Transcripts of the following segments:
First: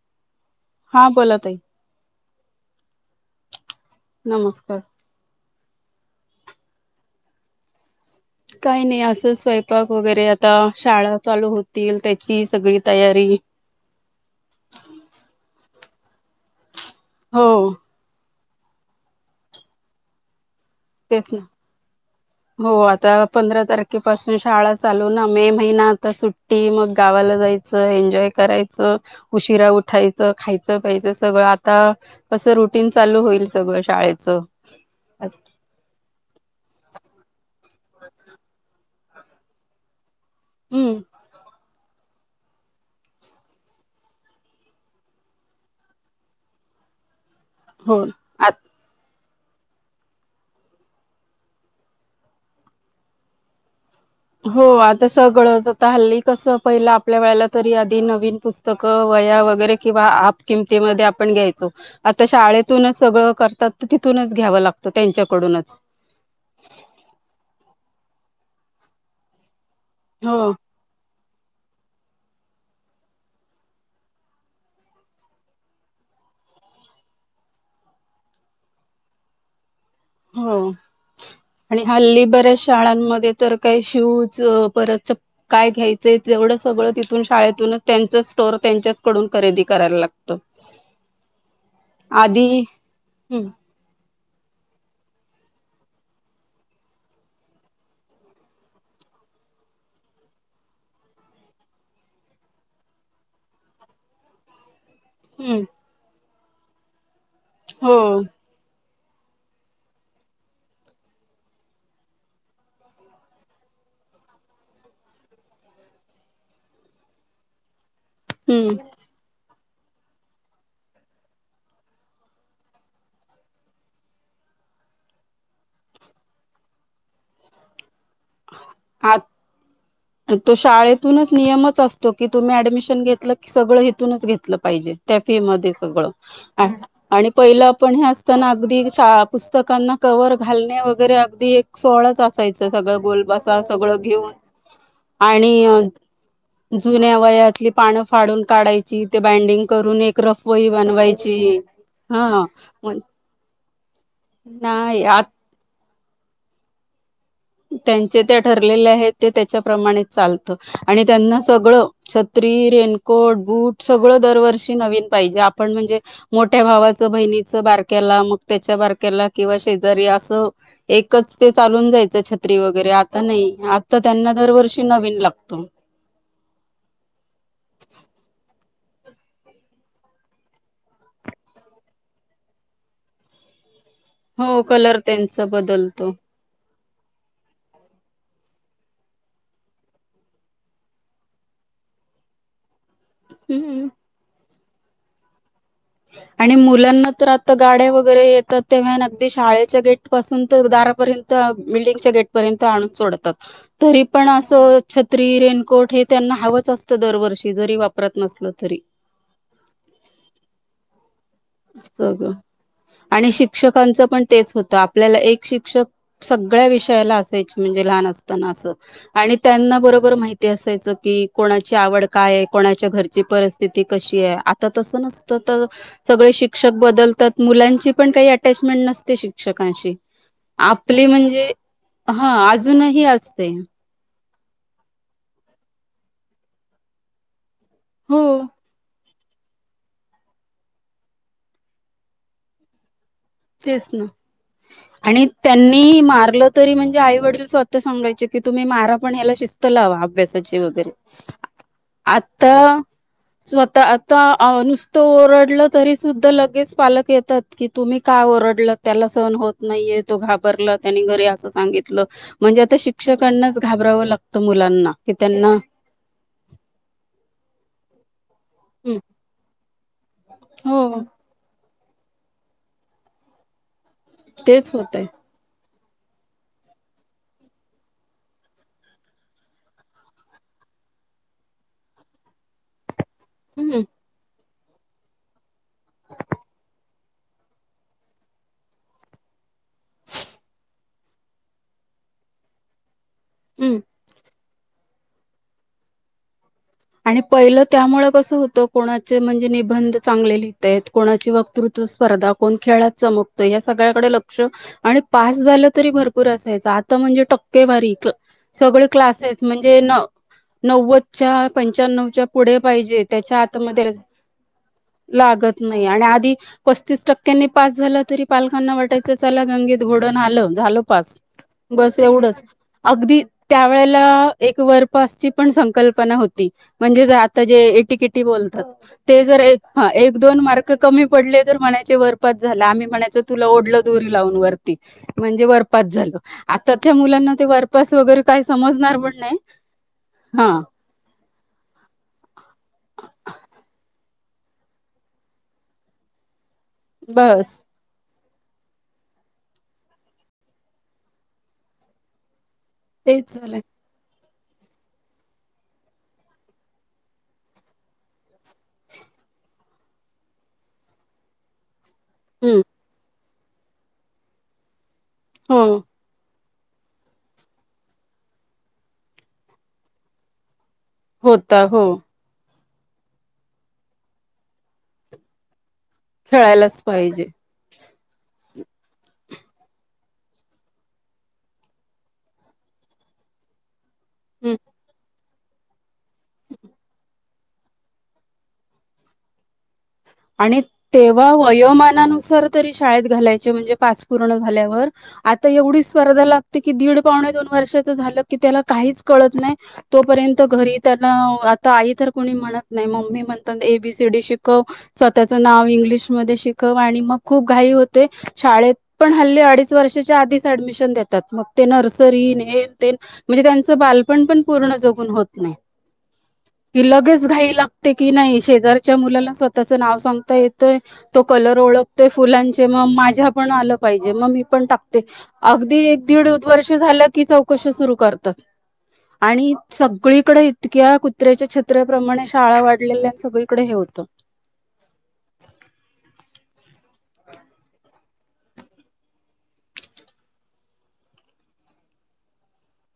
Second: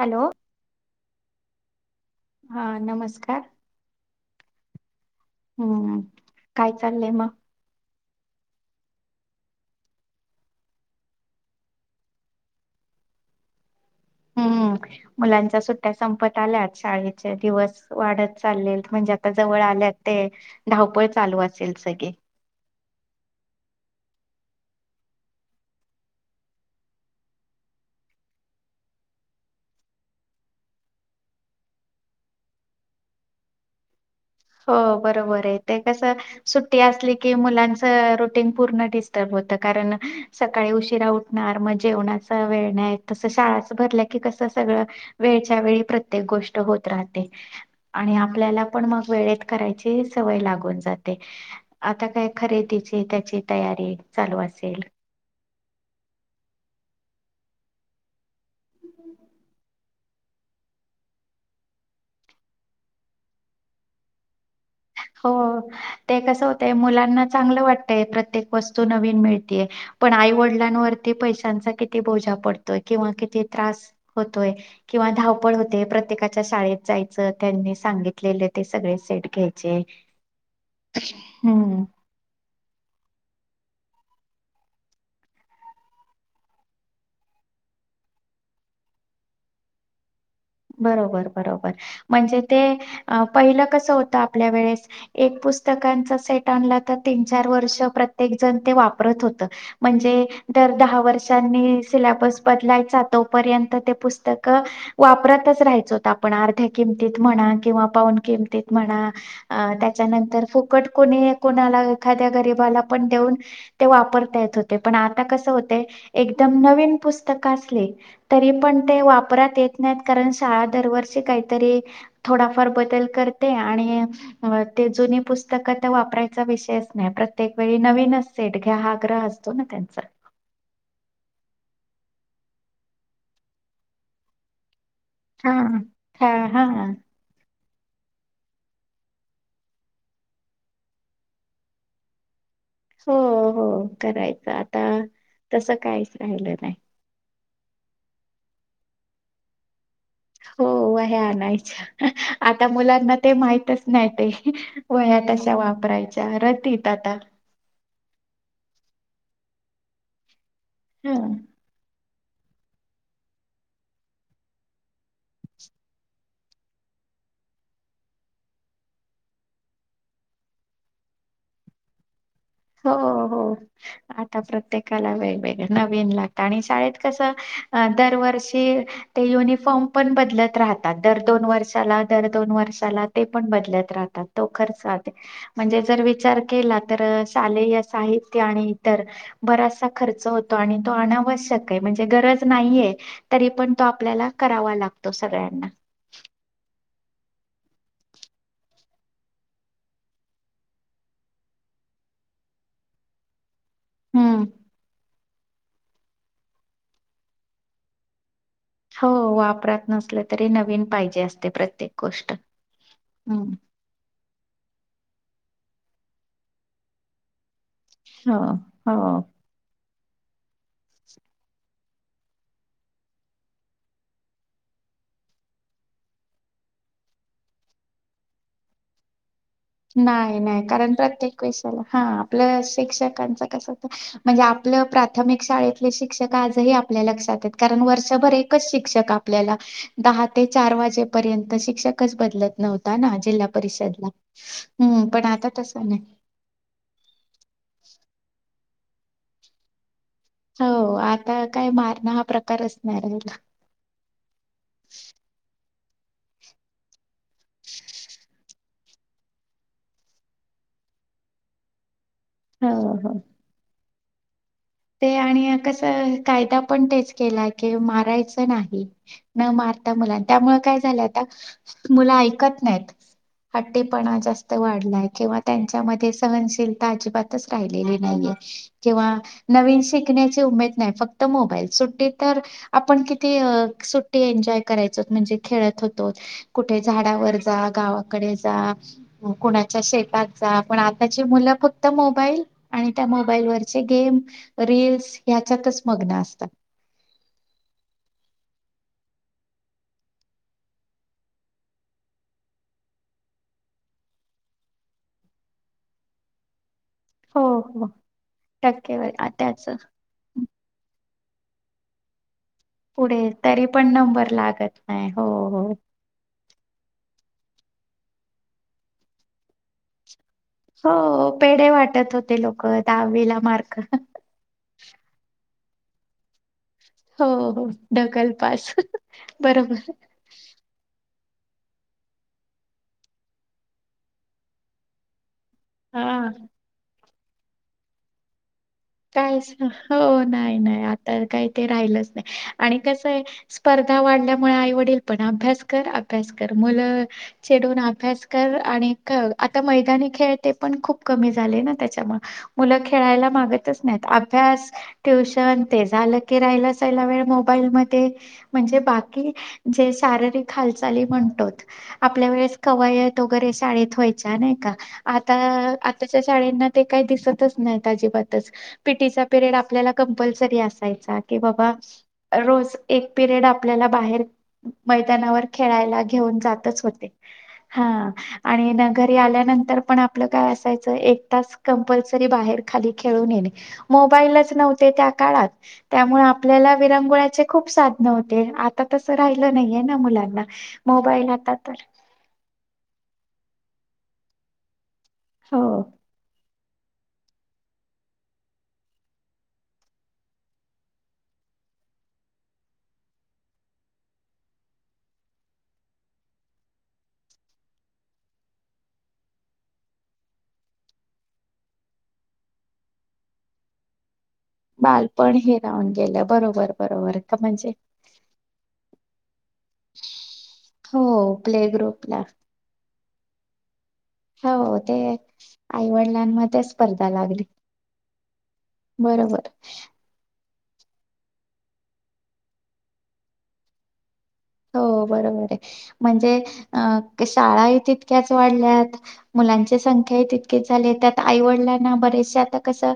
Hello हा बोलत आहे हा नमस्कार नमस्कार हम्म काय चाललंय मग काही नाही असं स्वयंपाक वगैरे आता शाळा चालू होतील त्याची सगळी तयारी हम्म मुलांच्या सुट्ट्या संपत आल्यात शाळेचे हो दिवस वाढत चालले म्हणजे आता जवळ आल्या ते धावपळ तेच ना चालू असेल सगळी हो आता पंधरा तारखेपासून शाळा चालू ना मे महिना आता सुट टी मग गावाला जायचं एन्जॉय करायचं उशिरा उठायचं खायचं पा्यायचं सगळं आता असं रुटीन चालू होईल सगळं शाळेचं हो बरोबर आहे ते कस सुट्टी असली की मुलांच रोटीन पूर्ण डिस्र् होत कारण सकाळी हम्म उशीरा उठणार मग जेव वेळण तसं शाळाचं भरल्या की कस सगळं वेळच्या वेळी प्रत्येक गोष्ट होत राहते हो आणि आपल्याला पण मग वेळेत करायची सवय लागून जाते आता काय खरेदीची त्याची तयारी चालू हो असेल. आता सगळंचता हल्ली कसं पहिलं आपल्या वेळेला तरी आधी नवीन पुस्तकं वया वगैरे किंवा आप किमतीमध्ये आपण घ्यायचो आता शाळेतूनच सगळं करतात तर तिथूनच घ्यावं लागतं हो त्यांच्याकडूनच ते कसं होतय मुलांना चांगलं वाटतय प्रत्येक वस्तू नवीन मिळतीय पण आई हो वडिलांवरती किती पैशांचा किती बोजा पडतोय किंवा किती त्रास होतोय किंवा धावपळ होते प्रत्येकाच्या शाळेत जायचं त्यांनी सांगितलेलं ते सगळे सेट घेत तेे हो आणि हल्ली बऱ्याच शाळांमध्ये तर काही शूज परत च काय घ्यायचंय तेवढं सगळं तिथून शाळेतूनच त्यांच स्टोर त्यांच्याचकडून खरेदी करायला लागत बरोबर बरोबर म्हणजे ते आधी हम्म पहिलं कसं होतं आपल्या वेळेस एक पुस्तकांचा सेट आणला तर तीन चार वर्ष प्रत्येक जण ते वापरत होत म्हणजे दर दहा वर्षांनी सिलेबस बदलायचा तोपर्यंत ते पुस्तक वापरतच हम्म राहायचो होत आपण अर्ध्या किमतीत म्हणा किंवा हो पाऊन किमतीत म्हणा अ त्याच्यानंतर फुकट कोणी कोणाला एखाद्या गरीबाला पण देऊन ते वापरता येत होते पण आता कसं होते एकदम नवीन पुस्तकं असली तरी हम्म पण ते वापरात येत नाहीत कारण शाळा दरवर्षी काहीतरी थोडाफार बदल करते आणि ते जुनी पुस्तकं तर वापरायचा विषयच नाही प्रत्येक वेळी नवीनच सेठ घ्या हा ग्रह असतो ना त्यांचा आणि तो शाळेतूनच नियमच असतो की तुम्ही ऍडमिशन घेतलं की सगळं हथूनच घेतलं पाहिजे त्याफी हा. मध्ये सगळं हा हा आणि पहिलं आपण हे असताना अगदी पुस्तकांना कवर घालणे वगैरे अगदी एक सोळंच असायचं सगळं हो गोलबसा हो सगळं घेऊन करायचं आता तस आणि काहीच राहिलं नाही जुन्या वयातली पानं फाडून काढायची ते बाइंडिंग करून एक हो रसोई वह्या बनवायची आणायच्या हा आता मुलांना ते माहितच नाही ते नाही वया आ तशा वापरायच्या रतीत आता त्यांचे त्या ठरलेले आहेत ते त्याच्या प्र्रमाणे चालतं आणि ह त्यांना सगळं छत्री रेनकोट बूट सगळं दरवर्षी नवीन पाहिजे आपण म्हणजे मोठ्या भावाचं बहिणीचं बारक्याला मग त्याच्या बारक्याला किंवा शेजारी असं एकच ते चालून जायचंछ वगैरे हो आता नाही हो. आता त्यांना दरवर्षी नवीन लागतो लाग आणि शाळेत कस दरवर्षी ते युनिफॉर्म पण बदलत राहतात दर दोन वर्षाला दर दोन वर्षला ते पण बदलत राहतात हो खर्च कलर त्यांचा म्हणजे जर बदलतो विचार केला तर लेय साहित्य आणि इतर बराचसा खर्च होतो आणि तो अनावश्यक आहे म्हणजे गरज नाहीये तरी पण तो हम्म आपल्याला करावा लागतो सगळ्यांना आणि मुलांना तर आता गाड्या वगैरे येतात तेव्हा अगदी शाळेच्या गेट पासून तर दारापर्यंत बर्ण हम्म री रेनकोट हे त्यांना हवंच असतं दरवर्षी जरी वापरत नसल तरी हो वापरत नसलं तरी नवीन पाहिजे असते प्रत्येक गोष्ट हम् च पण तेच होतं आपल्याला एक शिक्षक सगळ्या विषयाला असायच म्हणजे लहान हो असताना अस हो आणि त्यांना बरोबर माहिती असायचं की कोणाची आवड काय कोणाच्या घरची परिस्थिती कशी आहे आ तस नसतं तर सगळे शिक्षक बदलतात मुलांची पण काही अटॅचमेंट नसते श नाही नाही कारण प्रत्येक विषयाला हा आपलं अजूनही शिक्षकांच असते कस म्हणजे आपलं प्राथमिक शाळेतले शिक्षक आजही आपल्या लक्षात कारण हो वर्षभर एकच शिक्षक आप आप दहा ते चार वाजेपर्यंत शिक्षकच बदलत नव्हता ना ज तेच परिषद ना ला आणि त्यांनी मारलं तरी म्हणजे आई वडील स्वतः सगाय की तुम्ही मा पण ह्या श लावा अभ्यासाचे वगैरे हो आता काय मारणं हा आता प्रकारच नाही राहिला स्वतः नुसतं ओरडलं तरी सुद्धा लगेच पालक येतात कि तुम्ही का ओरडलं त्याला सहन होत नाहीये तो घाबरला त्यानी घरी असं सांगितलं म्हणजे आता हो हो शिक्षकांनाच घाबरावं लागतं मुलांना कि ते त्यांना आणि कस कायदा पण तेच केला की मारायचं नाही हं, न मारता मुला त्यामुळे काय हो झालं आता मुलं ऐकत नाहीत हट्टीपणा जास्त तेच होतय वाढलाय किंवा त्यांच्यामध्येध्ये सहनशीलता अजिबातच राहिलेली नाहीये किंवा नवीन शिकण्याची उमेद नाही फक्त मोबाईल सुट्टी तर आपण किती हम्म सुट्टी एंजॉय करायच म्हणजे खेळत होतो कुठे झाडावर जा गावाकडे जा कोुणा शेेतात जा पण आताची मुलं फक्त मोबाईल आणि त्या मोबाईल वरचे हम्म गेम रीलीलस ह्याच्यातच मग्न असतात आणि पहिलं त्यामुळे कसं होतं कोणाचे म्हणजे निबंध चांगले लिहित आहेत. कोणाची वक्तृत्व स्पर्धा कोण खेळात चमकतो या सगळ्याकडे लक्ष आणि पास झालं तरी भरपूर असायचं आ म्हणजे हो हो टक्केवारी सगळे टक्केवारी आ क्लासेस त्याच म्हणजे नव्वदच्या पंच्याण्णवच्या. पुढे पाहिजे पुढे त्याच्या तरी पण हातमध्ये नंबर लागत नाही हो लागत हो. नाही आणि आधी पस्तीस टक्क्यांनी पास झाला तरी पालकांना वाटायच चला गंगत घोडव आलं. झालो हो पास पेढे बस वाटत होते एवढंच लोक अगदी दहावीला त्या मार्क वळेला एक वरपासची पण संकल्पना होती. म्हणजे जर हो आता जे हो इटीकिटी ढकल पास बोलतात ते जर बरोबर दोन मार्क कमी पडले तर म्हणायचे वरपच झाला आम्ही म्हणायच तुला ओढललं दुरी लावून वरती म्हणजे वरपास झाल हा आताच्या मुलांना ते वरपास वगैरे काय समजणार पण नाही कायच हो हा नाही नाही आ तर काही ते राहिलच नाही आणि कस आहे. स्पर्धा वाढल्यामुळे आईवडल पण अभ्यास अभ्यास कर मुलं बस चडून अभ्यास. आणि आता मैदानी खेळ ते पण खूप कमी झाले ना त्याच्यामुळे मुलं खेळायला तेच झालंय मागतच नाहीत अभ्यास ट्युशन ते झालं की राहिलाचला वेळ मोबाईल म. म्हणजे बाकी ज शारी हाल म्हण. आपल्या वेळेस हं, कवायत वगैरे शाळेत व्हायच्या नाही का आता. हो, शाळना ते काही दिसतच नाही अजिबातच पीटीचा पिरयड आपल्याला कंपल्सरी अस. जायचा की होता बाबा हो, रोज एक पिरियड आपल्याला बाहेर मैदानावर खेळायलागेल घेऊन जातच खेळायलाच होते पाहिजे. हा. आणि न घरी आल्यानंतर पण आपलं काय असायचं एक तास कंपल्सरी बाहेर खाली. खेळून येणे मोबाईलच हं नव्हते त्या काळात त्यामुळे आपल्याला विरांंगुळाचे खूप साधन होते आता तसं राहिलं नाहीये ना मुला आणि तेव्हा वयोमानानुसार तरी शाळेत घालायचे म्हणजे पाच पूर्ण झाल्यावर आता हो एवढी स्पर्धा लागते की दीड पावणे दोन वर्षाच झालं की त्याला काहीच कळत नाही. तोपर्यंत घरी त्याला आता आई तर कोणी म्हणत नाही मम्मी म्हणतात एबीसीडी शिकव स्वतःच नाव इंग्लिशमध्ये शिकव आणि मग खूप घाई होते. शाळेत पण हल्ली अडीच वर्षाच्या आधीच ऍडमिशन देतात मग ते नर्सरी न ते म्हणजे त्यांच बालपण पण पूर्ण जून होत बालपण नाही हे राहून गेलं बरोबर कि बरोबर लगेच का घाई म्हणजे लागते. की नाही शेजारच्या मुलांना स्वतःच नाव सांगता येत हो तो कलर प्ले ओळखते ग्रुपला फुलांचे मग माझ्या पण आलं पाहिजे मग मी पण हो ते टाकते. अगदी एक दीड आईवडिलांमध्ये वर्ष झालं स्पर्धा की लागली चौकशी सुरू करतात. बरोबर आणि सगळीकडे तक्या कुत्र्याच्या षेत्राप्रमाणे शाळा वाढलेल्या आणि सगळीकडे हे होतं. हो बरोबर आहे म्हणजे अ शाळाही तितक्याच वाढल्यात मुलांची संख्याही तितकीेच झाली त्यात आईवडिलांना बरेचसे आता कसं.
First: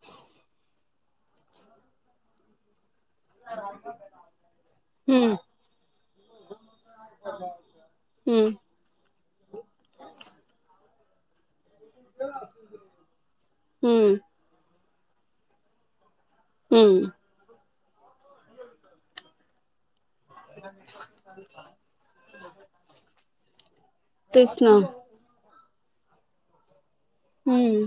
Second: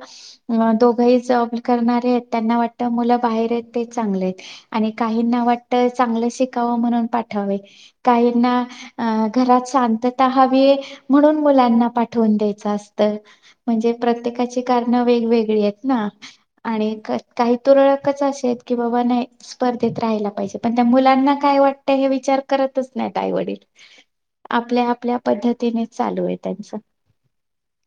अ दोघंही जॉब करणार आहेत त्यांना वाट मु बाहेर आहेत ते चांगले आहेत आणि हम्म काहीना वाटत चग. शिकाव म्हणून पाठावे. काहींना हम्म घरात शांतता हवी म्हणून मुलांना पाठ. ठून द्या असत म्हणजे हम्म प्रत्येकाची कारण वेगवेगळी आहेत ना. आणि हम्म काही तुरळकच असे आहेत की बाबा नाही स्पर्धेत राहायला पाहिजे पण त्या मुलांना काय वाटतं हे विचार करतच नाहीत आई वडील तेच ना आपल्या आपल्या पद्धतीने चालू आहे त्यांचं हम्म.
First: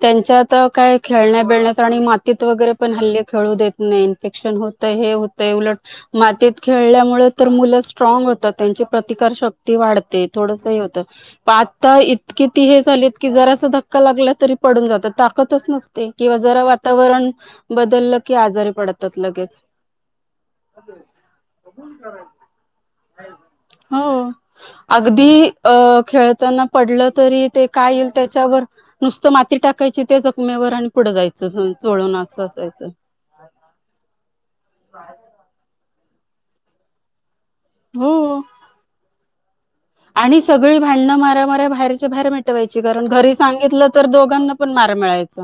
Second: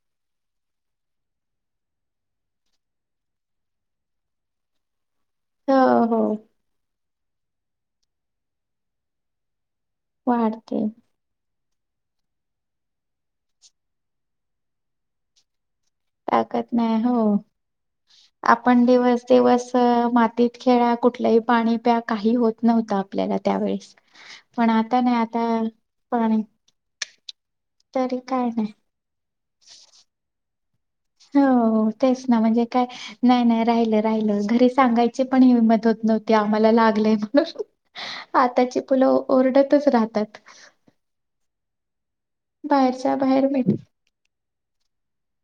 त्यांच्यात काय खेळण्या बिळण्याच आणि मातीत वगैरे पण हल्ले खेळू देत नाही इन्फेक्शन होतं हे उलट हो हो मातीत खेळल्यामुळे तर मुलं स्ट्राग होतात त्यांची प्रतिकार शक्ती वाढत ते थोडस वाढते होतं प आता इतकी ती हे चालीत की जरा अस धक्का लागला तरी पडून जातात ताकतच नसते किंवा जरा ताकद नाही हो वातावरण बदललं कि आजारी आपण पडतात दिवस लगेच दिवस अ, मातीत खेळा कुठलंही पाणी प्या काही होत नव्हत आपल्याला त्यावेळेस हो पण आता नाही आता अगदी अ पाणी खेळताना पडलं तरी ते काय येईल तरी काय त्याच्यावर नाही नुसतं माती टाकायची त्या जखमेवर आणि पुढं जायचं हो चोळून तेच ना असं म्हणजे काय असायचं नाही नाही राहिलं राहिलं घरी सांगायची पण हिंमत होत नव्हती आम्हाला लागलंय म्हणून हो आताची पुलं ओरडतच राहतात भांड म्या म्या बाहेर बाहेरेटयची कारण बाहेरच्या घरी बाहेर मिठ सांगितलं तर दोघांना पण मार मिळायच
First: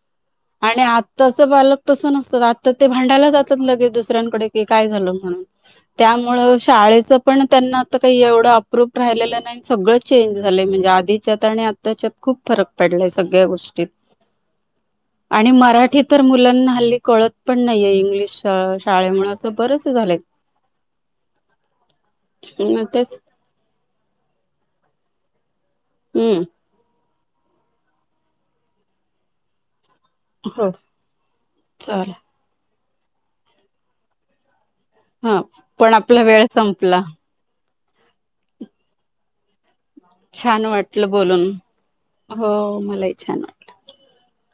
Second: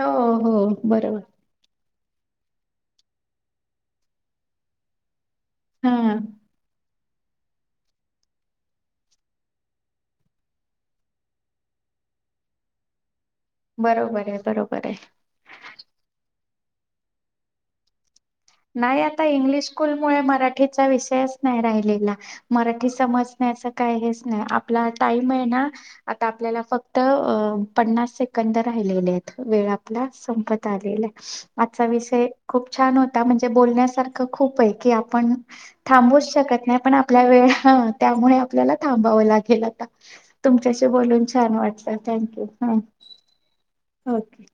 हो हो आणि बरोबर आताच बालक तसं नसतं आता ते भांडायला जातात लगेच दुसऱ्यांकडे की काय झालं म्हणून हा. त्यामु शाळेचं पण त्यांना आता काही एवढं प्रूप राहिलेलं नाही सगळं चेंज झालंय म्हणजे आधीच्यात आणि आत्ताच्यात खूप फरक पडलाय सगळ्या गोष्टीत बरोबर आहे बरोबर आहे. आणि मराठी तर मुलांना हल्ली कळत पण नाहीये इंग्लिश नाही आता शाळेमुळे असं इंग्लिश बरच स्कूल मु झालंय मराठीचा विषयच नाही राहिलेला मराठी तेच समज का हेच नाही आपला टाईम आहे ना आता हम्म आपल्याला फक्त पन्नास सेकंद राहिलेले आहेत वेळा संपत हो आलेला आजचा चालेल विषय खूप छान हो आ म्हणजे बोलण्यासारख खूप आहे की आपण हा पण आपला थांबूच वेळ शकत नाही पण संपला आपल्या वेळ त्यामुळे आपल्याला थांबावं लागेल आता छान तुमच्याशी वाटलं बोलून छान वाटलं थँकू हो छान ओके